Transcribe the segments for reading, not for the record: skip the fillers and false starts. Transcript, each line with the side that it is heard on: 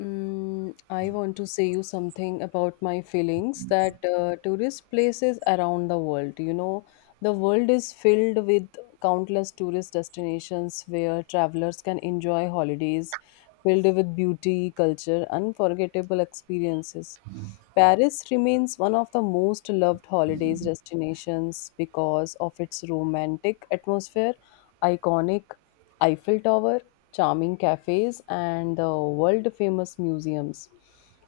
left: I want to say you something about my feelings that tourist places around the world, the world is filled with countless tourist destinations where travelers can enjoy holidays filled with beauty, culture, unforgettable experiences. Paris remains one of the most loved holidays destinations because of its romantic atmosphere, iconic Eiffel Tower, charming cafes, and the world famous museums.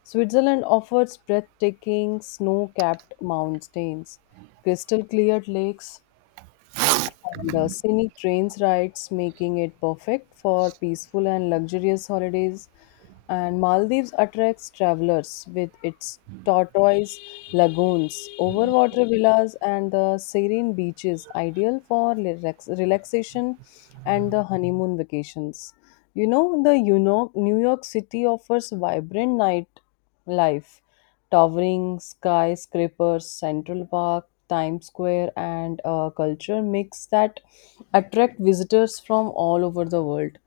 left: Switzerland offers breathtaking snow capped mountains, crystal clear lakes, and scenic trains rides, making it perfect for peaceful and luxurious holidays. And Maldives attracts travelers with its tortoise lagoons, overwater villas, and the serene beaches, ideal for relaxation and the honeymoon vacations. You know, the New York City offers vibrant night life towering skyscrapers, Central Park, Times Square, and a culture mix that attract visitors from all over the world.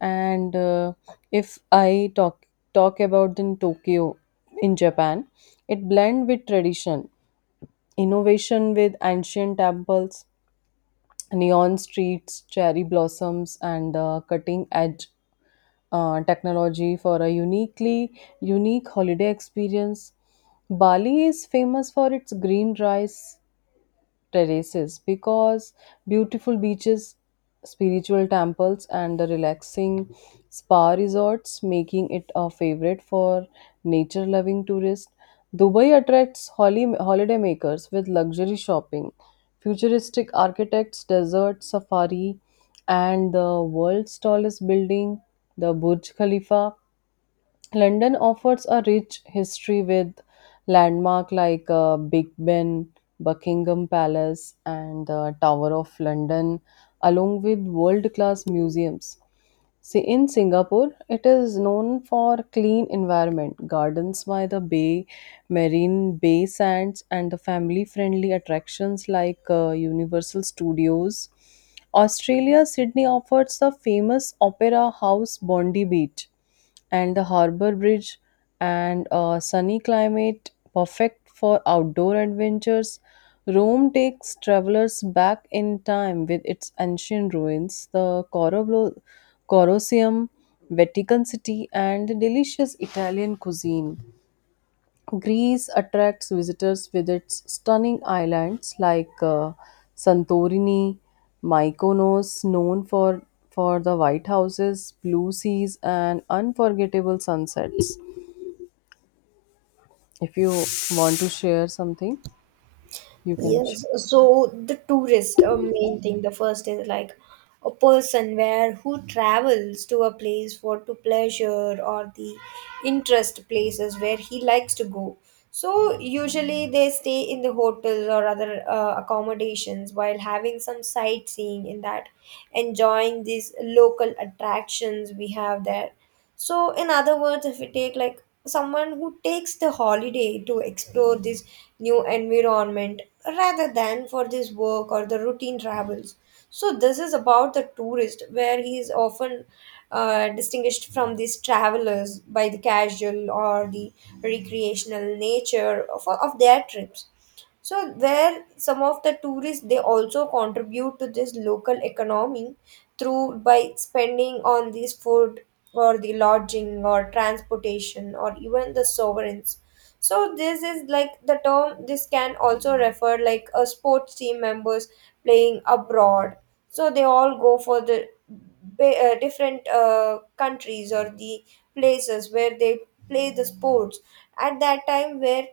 left: And If I talk about in Tokyo, in Japan, it blend with tradition, innovation with ancient temples, neon streets, cherry blossoms, and cutting edge technology for a unique holiday experience. Bali is famous for its green rice, terraces because beautiful beaches, spiritual temples, and the relaxing spa resorts, making it a favorite for nature loving tourists. Dubai attracts holidaymakers with luxury shopping, futuristic architects, desert safari, and the world's tallest building, the Burj Khalifa. London offers a rich history with landmark like Big Ben, Buckingham Palace, and the Tower of London, along with world-class museums. See, in Singapore, it is known for clean environment, gardens by the bay, marine bay sands, and the family friendly attractions like Universal Studios. Australia, Sydney offers the famous Opera House Bondi Beach and the Harbour Bridge, and a sunny climate perfect for outdoor adventures. Rome takes travelers back in time with its ancient ruins, the Colosseum, Vatican City, and the delicious Italian cuisine. Greece attracts visitors with its stunning islands like Santorini, Mykonos, known for the white houses, blue seas, and unforgettable sunsets. If you want to share something, you can. Share.
right: Yes, so the tourist a main thing, the first is like a person where who travels to a place for to pleasure or the interest places where he likes to go. So usually they stay in the hotel or other accommodations while having some sightseeing in that, enjoying these local attractions we have there. So, in other words, if we take like someone who takes the holiday to explore this new environment rather than for this work or the routine travels. So, this is about the tourist where he is often distinguished from these travelers by the casual or the recreational nature of their trips. So there, some of the tourists they also contribute to this local economy through by spending on these food or the lodging or transportation or even the sovereigns. So this is like the term. This can also refer like a sports team members playing abroad. So they all go for the different countries or the places where they play the sports at that time where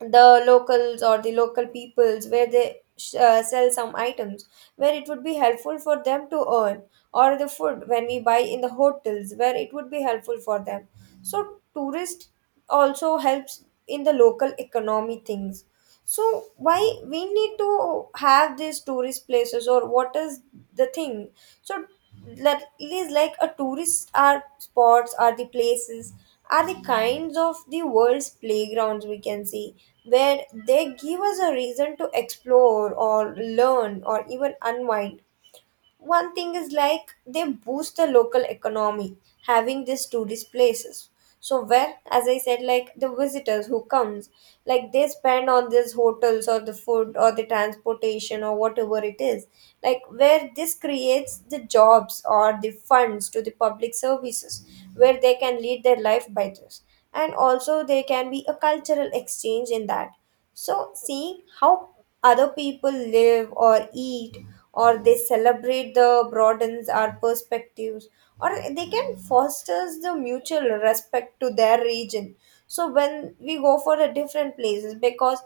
right: the locals or the local peoples where they sell some items where it would be helpful for them to earn or the food when we buy in the hotels where it would be helpful for them, so tourist also helps in the local economy things. So why we need to have these tourist places or what is the thing? So that it is like a tourist are spots are the places are the kinds of the world's playgrounds we can see where they give us a reason to explore or learn or even unwind. One thing is like they boost the local economy having these tourist places. So where, as I said, like the visitors who comes, like they spend on these hotels or the food or the transportation or whatever it is, like where this creates the jobs or the funds to the public services where they can lead their life by this. And also there can be a cultural exchange in that. So, seeing how other people live or eat or they celebrate the broadens our perspectives, or they can fosters the mutual respect to their region. So when we go for the different places, because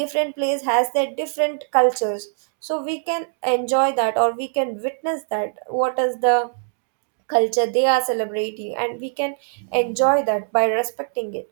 right: different place has their different cultures, so we can enjoy that or we can witness that what is the culture they are celebrating and we can enjoy that by respecting it.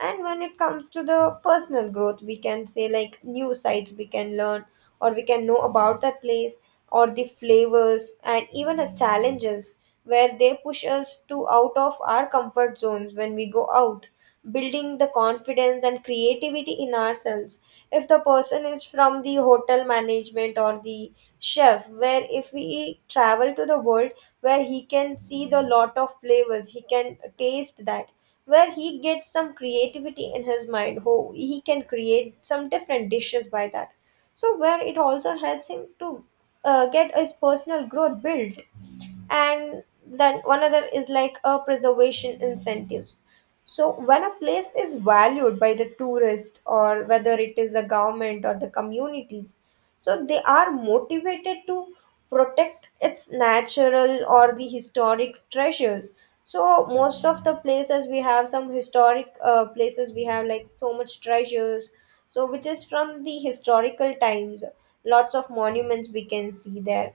right: And when it comes to the personal growth, we can say like new sites we can learn or we can know about that place or the flavors and even the challenges where they push us to out of our comfort zones when we go out, building the confidence and creativity in ourselves. If the person is from the hotel management or the chef, where if we travel to the world, where he can see the lot of flavors, he can taste that, where he gets some creativity in his mind, who he can create some different dishes by that. So where it also helps him to get his personal growth built. And then one other is like a preservation incentives. So, when a place is valued by the tourist, or whether it is the government or the communities, so they are motivated to protect its natural or the historic treasures. So, most of the places we have some historic places, we have like so much treasures, so which is from the historical times. Lots of monuments we can see there.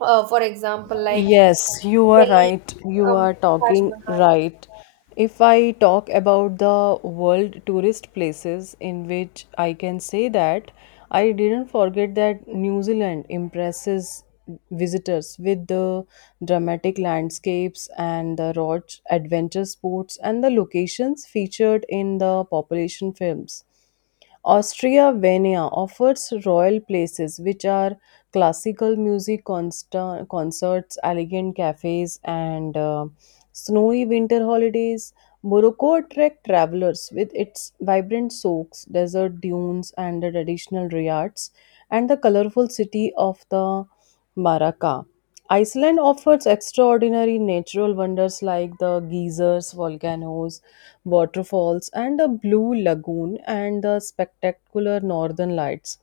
right: For example, like
left: Yes, you are
right: Delhi,
left: right. You
right: um,
left: are
right: Taj
left: talking
right: Mahal.
left: right. If I talk about the world tourist places, in which I can say that I didn't forget that New Zealand impresses visitors with the dramatic landscapes and the raw adventure sports and the locations featured in the population films. Austria Vienna offers royal places, which are classical music concerts, elegant cafes, and snowy winter holidays. Morocco attracts travelers with its vibrant souks, desert dunes, and the traditional riads, and the colorful city of the Maraka. Iceland offers extraordinary natural wonders like the geysers, volcanoes, waterfalls and a blue lagoon and the spectacular northern lights.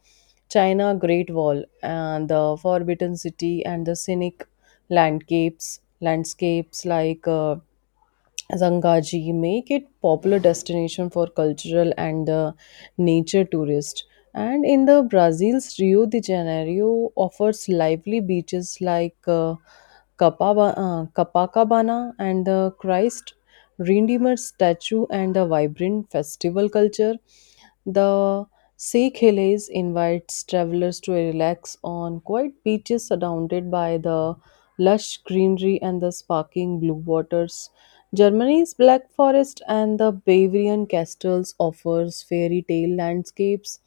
left: China great wall and the forbidden city and the scenic landscapes landscapes like zangaji make it popular destination for cultural and nature tourists and in the Brazil's Rio de Janeiro offers lively beaches like Kapaba, Copacabana and the Christ Redeemer statue and the vibrant festival culture, the Sikh Hillays invites travelers to relax on quiet beaches surrounded by the lush greenery and the sparkling blue waters. Germany's Black Forest and the Bavarian castles offers fairy tale landscapes,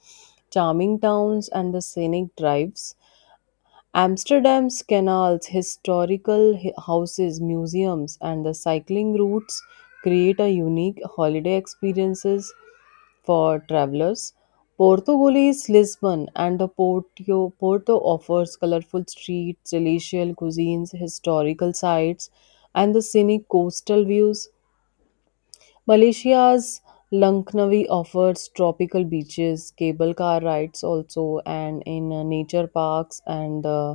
left: charming towns and the scenic drives. Amsterdam's canals, historical houses, museums, and the cycling routes create a unique holiday experiences for travelers. Portugal's Lisbon, and the Porto offers colorful streets, delicious cuisines, historical sites, and the scenic coastal views. Malaysia's Langkawi offers tropical beaches, cable car rides also, and in nature parks and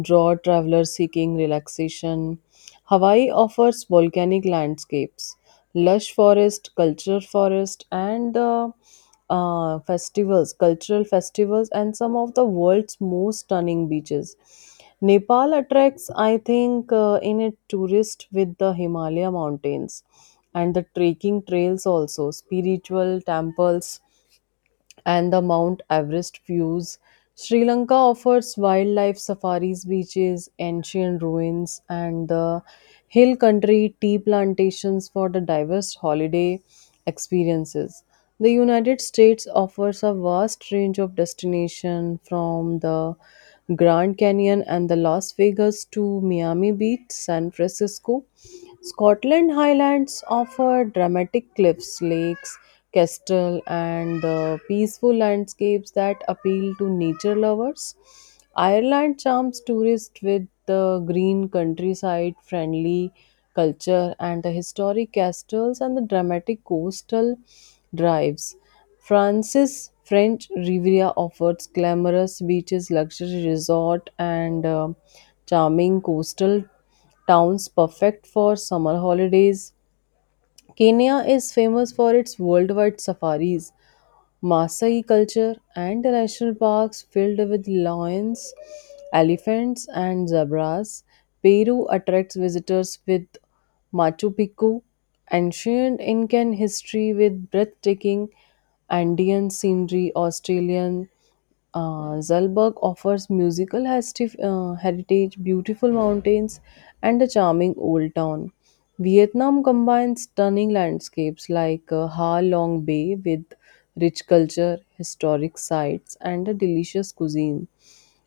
left: draw travelers seeking relaxation. Hawaii offers volcanic landscapes, lush forest, culture forest, and festivals, cultural festivals, and some of the world's most stunning beaches. Nepal attracts, I think, in a tourist with the Himalaya mountains and the trekking trails also spiritual temples and the Mount Everest views. Sri Lanka offers wildlife safaris, beaches, ancient ruins, and the hill country tea plantations for the diverse holiday experiences. The United States offers a vast range of destinations from the Grand Canyon and the Las Vegas to Miami Beach, San Francisco. Scotland Highlands offer dramatic cliffs, lakes, Kestrel, and the peaceful landscapes that appeal to nature lovers. Ireland charms tourists with the green countryside, friendly culture, and the historic castles and the dramatic coastal drives. France's French Riviera offers glamorous beaches, luxury resort, and charming coastal towns perfect for summer holidays. Kenya is famous for its worldwide safaris, Maasai culture, and national parks filled with lions, elephants, and zebras. Peru attracts visitors with Machu Picchu, ancient Incan history with breathtaking Andean scenery, Australian Zalberg offers musical heritage, beautiful mountains, and a charming old town. Vietnam combines stunning landscapes like Ha Long Bay with rich culture, historic sites, and a delicious cuisine.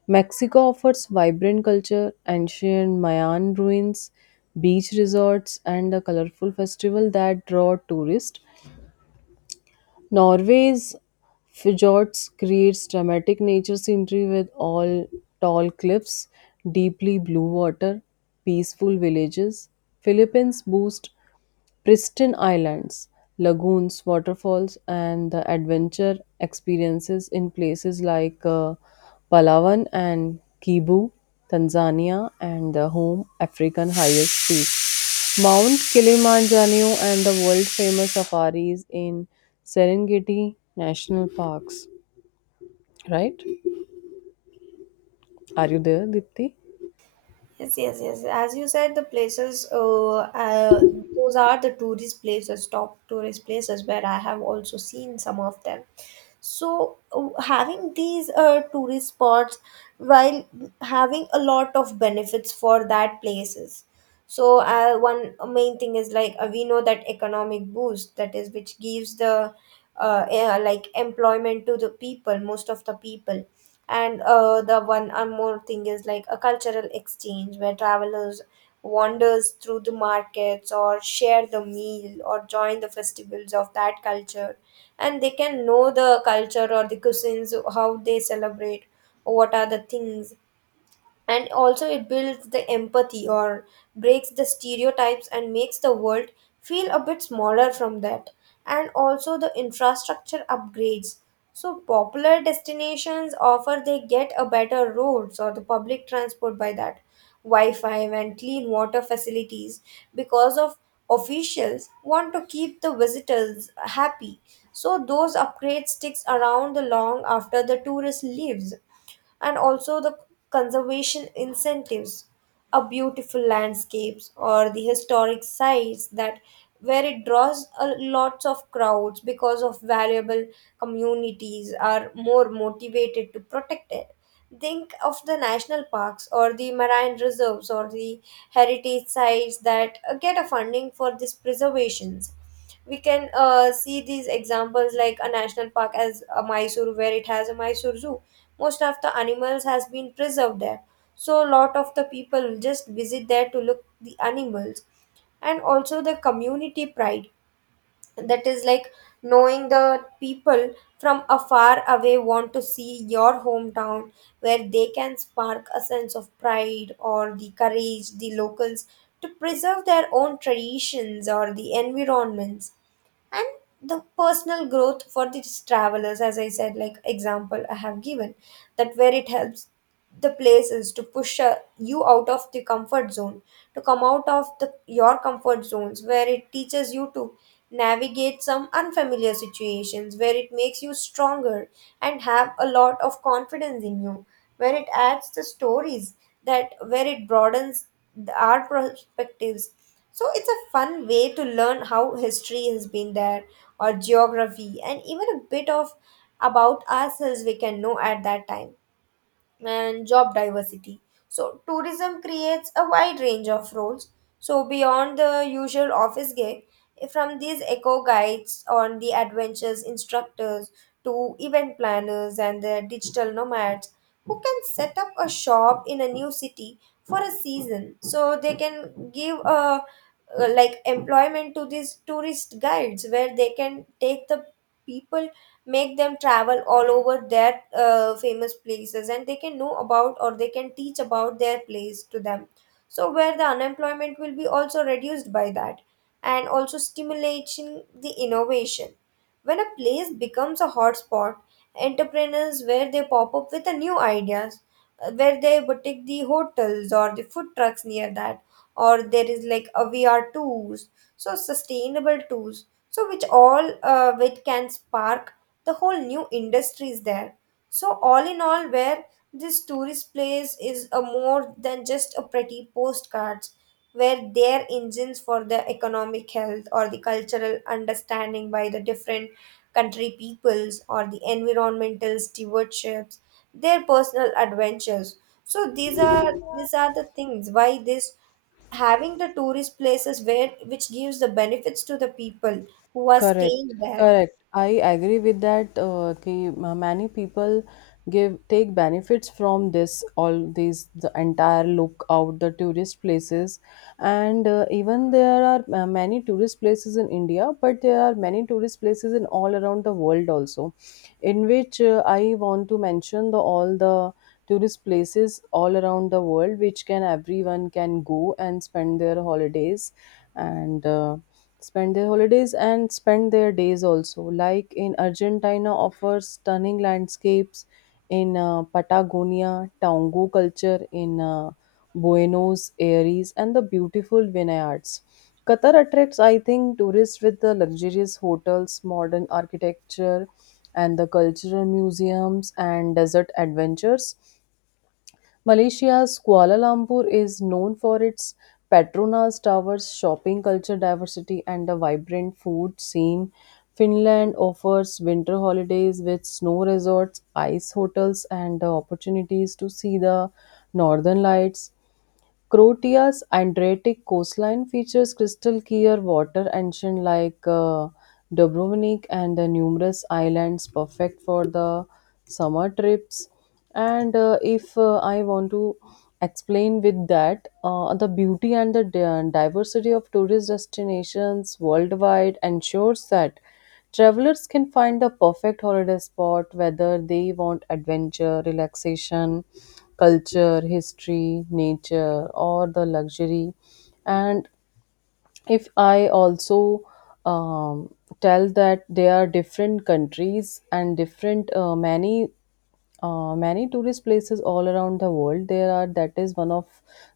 left: Mexico offers vibrant culture, ancient Mayan ruins, beach resorts, and a colorful festival that draw tourists. Norway's fjords creates dramatic nature scenery with all tall cliffs, deeply blue water, peaceful villages. Philippines boast pristine islands, lagoons, waterfalls, and the adventure experiences in places like Palawan and Kibu, Tanzania, and the home African highest peak. Mount Kilimanjaro and the world famous safaris in Serengeti National Parks, right? Are you there, Dipti?
right: Yes, yes, yes. As you said, the places, uh, those are the tourist places, top tourist places where I have also seen some of them. So, having these tourist spots, while having a lot of benefits for that places. So one main thing is like we know that economic boost, that is which gives the like employment to the people, most of the people. And the one or more thing is like a cultural exchange, where travelers wanders through the markets or share the meal or join the festivals of that culture, and they can know the culture or the cuisines how they celebrate, what are the things. And also it builds the empathy or breaks the stereotypes and makes the world feel a bit smaller from that. And also the infrastructure upgrades, so popular destinations offer they get a better roads or the public transport by that, wi-fi and clean water facilities, because of officials want to keep the visitors happy. So those upgrades sticks around the long after the tourist leaves. And also the conservation incentives, a beautiful landscapes or the historic sites that where it draws a lots of crowds because of valuable, communities are more motivated to protect it. Think of the national parks or the marine reserves or the heritage sites that get a funding for these preservations. We can see these examples like a national park as a Mysore, where it has a Mysore zoo. Most of the animals has been preserved there. So a lot of the people just visit there to look the animals. And also the community pride, that is like knowing the people from afar away want to see your hometown, where they can spark a sense of pride or the courage the locals to preserve their own traditions or the environments. And the personal growth for these travelers, as I said, like example I have given, that where it helps the place is to push you out of the comfort zone, to come out of the your comfort zones, where it teaches you to navigate some unfamiliar situations, where it makes you stronger and have a lot of confidence in you, where it adds the stories, that where it broadens our perspectives. So it's a fun way to learn how history has been there, or geography, and even a bit of about ourselves we can know at that time. And job diversity. So, tourism creates a wide range of roles. So, beyond the usual office gig, from these eco guides on the adventures instructors to event planners and the digital nomads who can set up a shop in a new city for a season. So, they can give a like employment to these tourist guides, where they can take the people, make them travel all over their famous places, and they can know about or they can teach about their place to them. So where the unemployment will be also reduced by that. And also stimulating the innovation, when a place becomes a hotspot, entrepreneurs where they pop up with the new ideas, where they would take the hotels or the food trucks near that, or there is like a vr tools, so sustainable tools, so which all which can spark the whole new industry is there. So all in all where this tourist place is a more than just a pretty postcards, where their engines for the economic health or the cultural understanding by the different country peoples or the environmental stewardships, their personal adventures. So these are the things, why this having the tourist places where which gives the benefits to the people who are
left: Correct,
right: staying there.
left: correct. I agree with that. कि many people give take benefits from this all these the entire look out the tourist places, and even there are many tourist places in India, but there are many tourist places in all around the world also, in which I want to mention the all the tourist places all around the world which can everyone can go and spend their holidays and. Spend their holidays and spend their days also. Like in Argentina, offers stunning landscapes in Patagonia, Tango culture in Buenos Aires, and the beautiful vineyards. Qatar attracts, I think, tourists with the luxurious hotels, modern architecture, and the cultural museums and desert adventures. Malaysia's Kuala Lumpur is known for its Petronas Towers, shopping culture diversity, and a vibrant food scene. Finland offers winter holidays with snow resorts, ice hotels, and the opportunities to see the northern lights. Croatia's Adriatic coastline features crystal clear water, ancient like Dubrovnik, and the numerous islands perfect for the summer trips. And If I want to explain with that, the beauty and the diversity of tourist destinations worldwide ensures that travelers can find the perfect holiday spot whether they want adventure, relaxation, culture, history, nature, or the luxury. And if I also um, tell that there are different countries and different many tourist places all around the world there are that is one of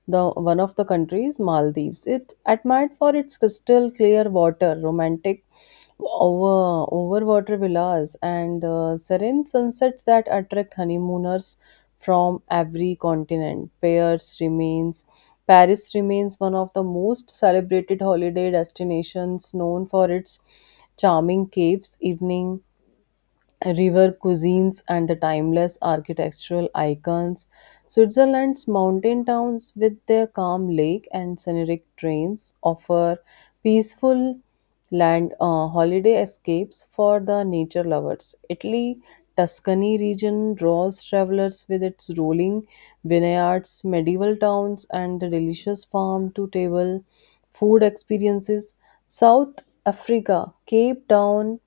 left: the one of the countries Maldives it admired for its crystal clear water romantic overwater villas and serene sunsets that attract honeymooners from every continent. Paris remains one of the most celebrated holiday destinations known for its charming caves evening river cuisines and the timeless architectural icons. Switzerland's mountain towns, with their calm lake and scenic trains, offer peaceful land holiday escapes for the nature lovers. Italy, Tuscany region draws travelers with its rolling vineyards, medieval towns, and the delicious farm to table food experiences. South Africa, Cape Town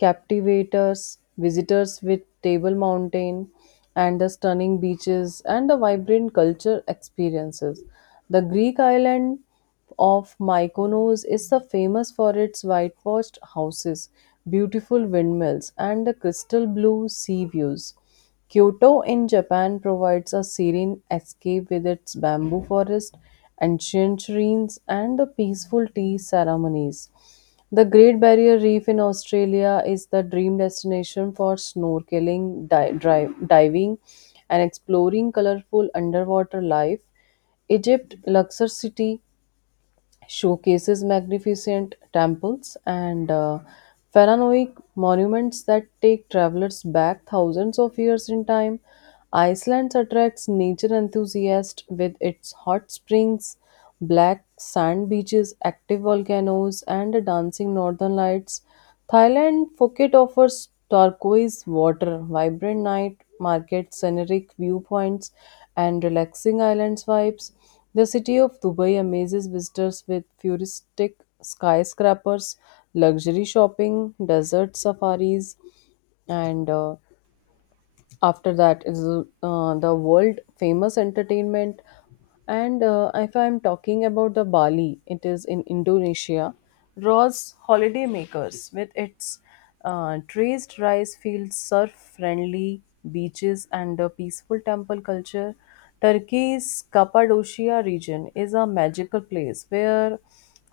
left: captivators visitors with table mountain and the stunning beaches and the vibrant culture experiences. The Greek island of Mykonos is the famous for its whitewashed houses, beautiful windmills and the crystal blue sea views. Kyoto in Japan provides a serene escape with its bamboo forest, ancient shrines, and the peaceful tea ceremonies. The Great Barrier Reef in Australia is the dream destination for snorkeling, diving, and exploring colorful underwater life. Egypt, Luxor City, showcases magnificent temples and pharaonic monuments that take travelers back thousands of years in time. Iceland attracts nature enthusiasts with its hot springs, black sand beaches, active volcanoes, and dancing northern lights. Thailand Phuket offers turquoise water, vibrant night markets, scenic viewpoints, and relaxing islands vibes. The city of Dubai amazes visitors with futuristic skyscrapers, luxury shopping, desert safaris, and after that is the world famous entertainment. And If I'm talking about the Bali, it is in Indonesia, draws holidaymakers with its traced rice fields surf friendly beaches and a peaceful temple culture. Turkey's Cappadocia region is a magical place where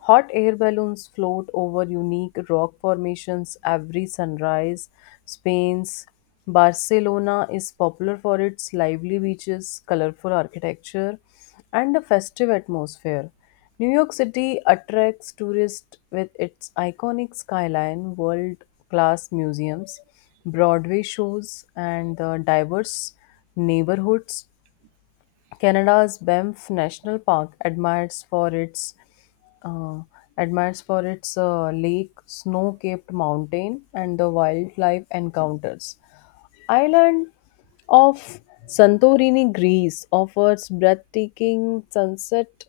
left: hot air balloons float over unique rock formations every sunrise. Spain's Barcelona is popular for its lively beaches, colorful architecture, and a festive atmosphere. New York City attracts tourists with its iconic skyline, world class museums, Broadway shows, and the diverse neighborhoods. Canada's Banff National Park uh, admires for its lake, snow-capped mountain, and the wildlife encounters island of Santorini, Greece offers breathtaking sunset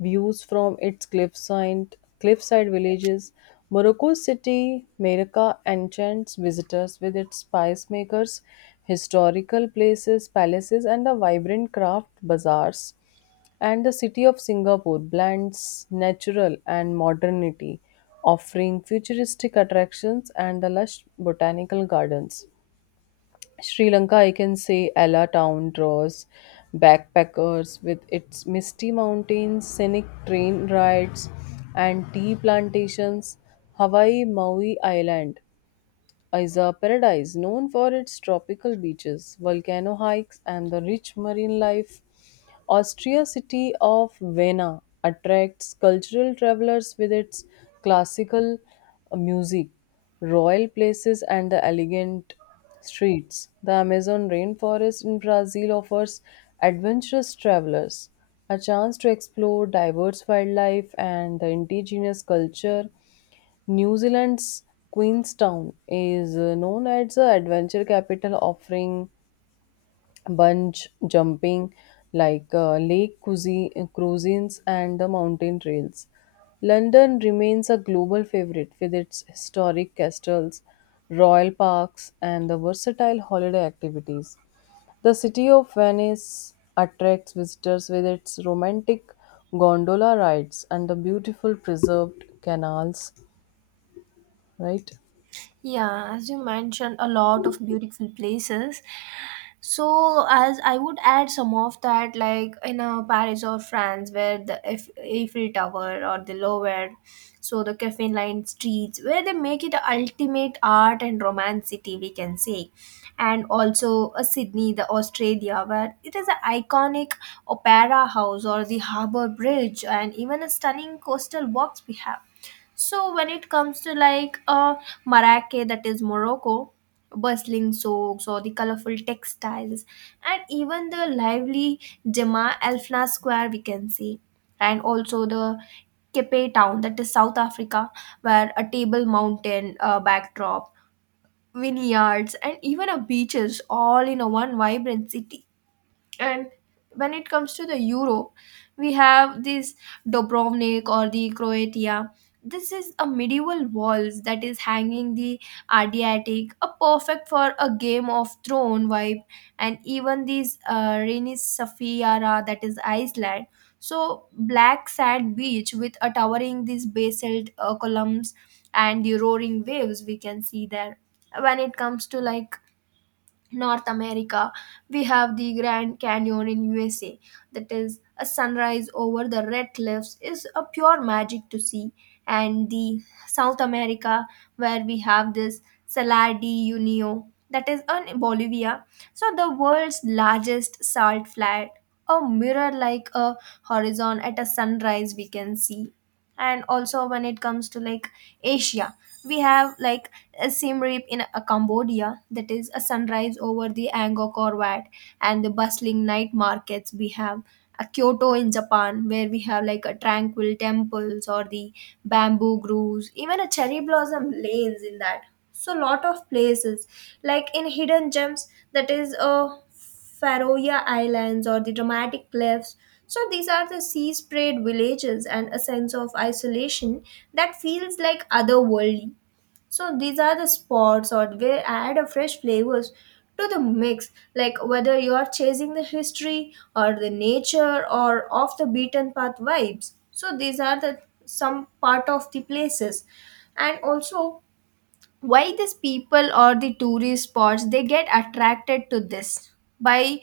left: views from its cliffside villages. Morocco's city Meraka enchants visitors with its spice makers, historical places, palaces, and the vibrant craft bazaars. And the city of Singapore blends natural and modernity, offering futuristic attractions and the lush botanical gardens. Sri Lanka, I can say Ella Town draws backpackers with its misty mountains, scenic train rides, and tea plantations. Hawaii, Maui Island is a paradise known for its tropical beaches, volcano hikes, and the rich marine life. Austria city of Vienna attracts cultural travelers with its classical music, royal places, and the elegant streets. The Amazon rainforest in Brazil offers adventurous travelers a chance to explore diverse wildlife and the indigenous culture. New Zealand's Queenstown is known as the adventure capital, offering bunch jumping, lake cuisine, cuisines and the mountain trails. London remains a global favorite with its historic castles, royal parks, and the versatile holiday activities. The city of Venice attracts visitors with its romantic gondola rides and the beautiful preserved canals, right?
right: Yeah, as you mentioned, a lot of beautiful places. So, as I would add some of that, like in Paris or France, where the Eiffel Tower or the Louvre, so the caffeine lined streets, where they make it a ultimate art and romance city, we can say. And also Sydney, the Australia, where it is an iconic opera house or the harbour bridge, and even a stunning coastal walks we have. So when it comes to like Marrakech, that is Morocco, bustling souks or the colorful textiles, and even the lively Jama Elfna Square we can see. And also the Cape Town, that is South Africa, where a table mountain backdrop, vineyards, and even a beaches all in a one vibrant city. And when it comes to the euro, we have this Dubrovnik or the Croatia. This is a medieval walls that is hanging the Adriatic, a perfect for a Game of Throne vibe, and even this rainy Safiara, that is Iceland. So black sand beach with a towering these basalt columns and the roaring waves we can see there. When it comes to like North America, we have the Grand Canyon in USA. That is a sunrise over the red cliffs is a pure magic to see. And the South America, where we have this Salar de Unio, that is in Bolivia. So the world's largest salt flat, a mirror like a horizon at a sunrise we can see. And also when it comes to like Asia, we have like a Siem Reap in Cambodia, that is a sunrise over the Angkor Wat and the bustling night markets we have. A Kyoto in Japan, where we have like a tranquil temples or the bamboo groves, even a cherry blossom lanes in that. So lot of places like in hidden gems, that is a Faroe Islands or the dramatic cliffs. So these are the sea sprayed villages and a sense of isolation that feels like otherworldly. So these are the spots or where add a fresh flavors to the mix, like whether you are chasing the history or the nature or off the beaten path vibes. So these are the some part of the places. And also, why these people or the tourist spots they get attracted to this, by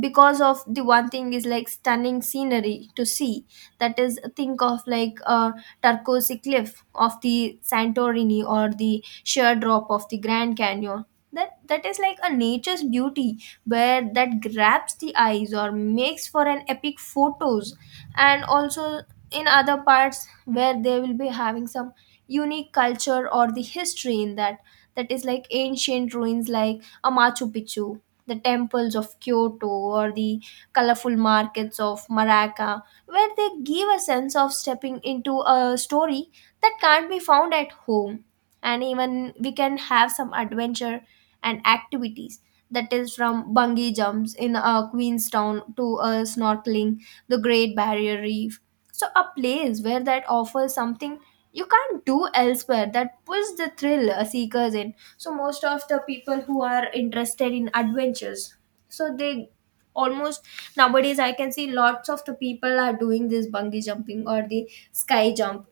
right: because of the one thing is like stunning scenery to see. That is think of like a turquoise cliff of the Santorini or the sheer drop of the Grand Canyon. That is like a nature's beauty, where that grabs the eyes or makes for an epic photos. And also in other parts where they will be having some unique culture or the history in that, that is like ancient ruins like a Machu Picchu, the temples of Kyoto, or the colorful markets of Maraca, where they give a sense of stepping into a story that can't be found at home. And even we can have some adventure and activities. That is from bungee jumps in Queenstown to snorkeling the Great Barrier Reef. So a place where that offers something you can't do elsewhere that pulls the thrill seekers in. So most of the people who are interested in adventures, so they almost nowadays I can see lots of the people are doing this bungee jumping or the sky jump.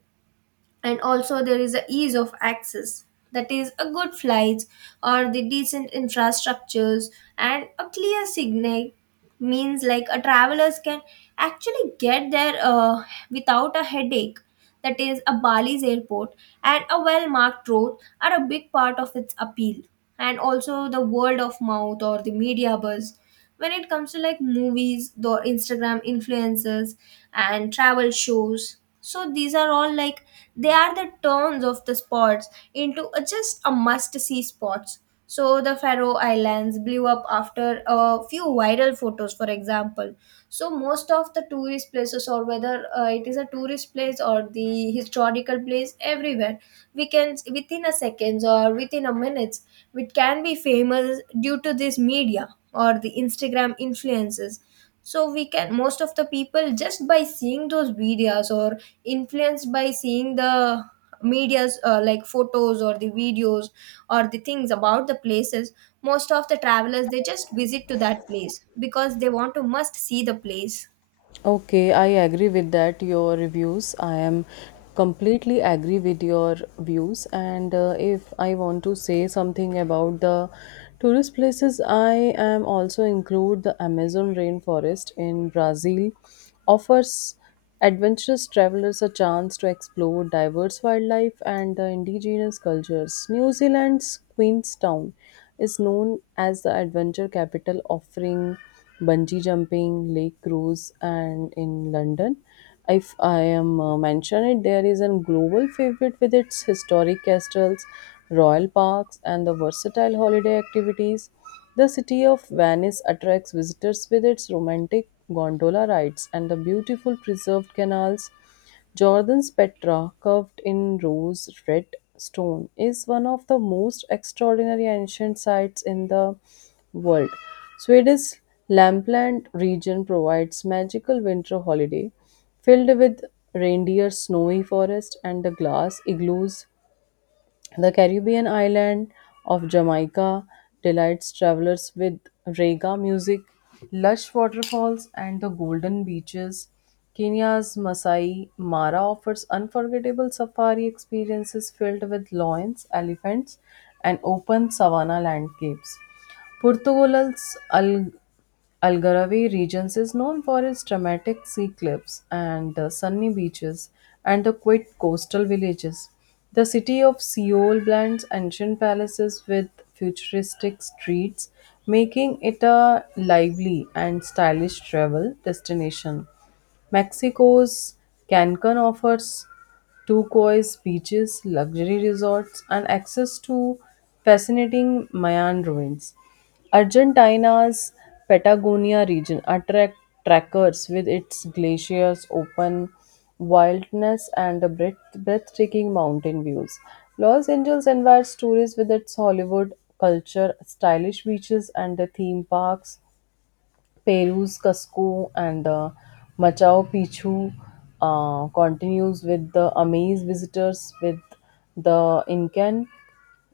right: And also there is a ease of access, that is a good flights or the decent infrastructures and a clear signal, means like a travelers can actually get there without a headache. That is a Bali's airport and a well marked road are a big part of its appeal. And also the word of mouth or the media buzz, when it comes to like movies, the Instagram influencers and travel shows, so these are all like they are the turns of the spots into a, just a must see spots. So the Faroe Islands blew up after a few viral photos, for example. So most of the tourist places, or whether it is a tourist place or the historical place, everywhere we can within a seconds or within a minutes, it can be famous due to this media or the Instagram influences. So we can most of the people just by seeing those videos or influenced by seeing the media's like photos or the videos or the things about the places, most of the travelers they just visit to that place because they want to must see the place.
left: Okay, I agree with that. Your reviews, I am completely agree with your views. And If I want to say something about the tourist places, I am also include the Amazon rainforest in Brazil offers adventurous travelers a chance to explore diverse wildlife and the indigenous cultures. New Zealand's Queenstown is known as the adventure capital, offering bungee jumping, lake cruise, and in London. If I am mention it, there is a global favorite with its historic castles, royal parks, and the versatile holiday activities. The city of Venice attracts visitors with its romantic gondola rides and the beautiful preserved canals. Jordan's Petra, carved in rose red stone, is one of the most extraordinary ancient sites in the world. Swedish Lampland region provides magical winter holiday filled with reindeer, snowy forest, and the glass igloos. The Caribbean island of Jamaica delights travelers with rega music, lush waterfalls, and the golden beaches. Kenya's Masai Mara offers unforgettable safari experiences filled with lions, elephants, and open savanna landscapes. Portugal's Algarve regions is known for its dramatic sea cliffs and sunny beaches and the quiet coastal villages. The city of Seoul blends ancient palaces with futuristic streets, making it a lively and stylish travel destination. Mexico's Cancun offers turquoise beaches, luxury resorts, and access to fascinating Mayan ruins. Argentina's Patagonia region attract trekkers with its glaciers, open wildness, and the breathtaking mountain views. Los Angeles invites tourists with its Hollywood culture, stylish beaches, and the theme parks. Peru's Cusco and Machu Picchu continues with the amaze visitors with the Incan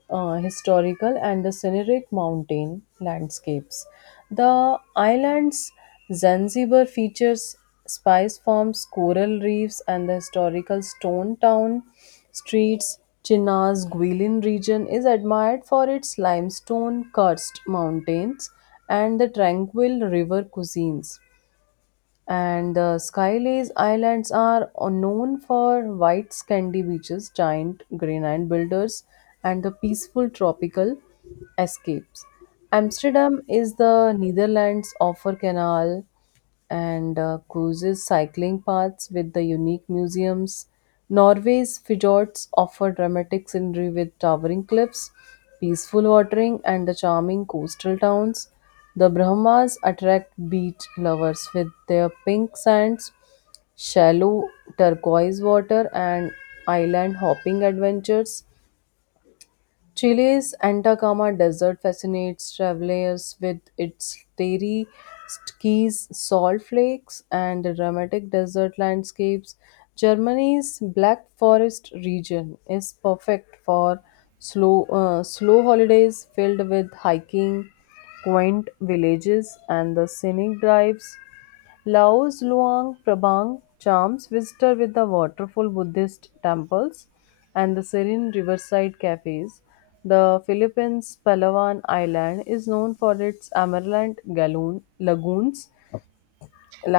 left: historical and the scenic mountain landscapes. The islands Zanzibar features spice farms, coral reefs, and the historical stone town streets. China's Guilin region is admired for its limestone karst mountains and the tranquil river cuisines. And the Skylace Islands are known for white sandy beaches, giant granite builders, and the peaceful tropical escapes. Amsterdam is the Netherlands offer canal, and cruises cycling paths with the unique museums. Norway's fjords offer dramatic scenery with towering cliffs, peaceful watering, and the charming coastal towns. The Brahmas attract beach lovers with their pink sands, shallow turquoise water, and island hopping adventures. Chile's Atacama Desert fascinates travelers with its starry skis, salt flakes, and dramatic desert landscapes. Germany's Black Forest region is perfect for slow holidays filled with hiking, quaint villages, and the scenic drives. Lao's Luang Prabang charms visitor with the waterfall Buddhist temples and the serene riverside cafes. The Philippines' Palawan Island is known for its lagoons,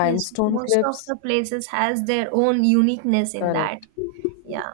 right: Yes, most of
left: cliffs.
right: the places has their own uniqueness in
left: Correct.
right: that. Yeah.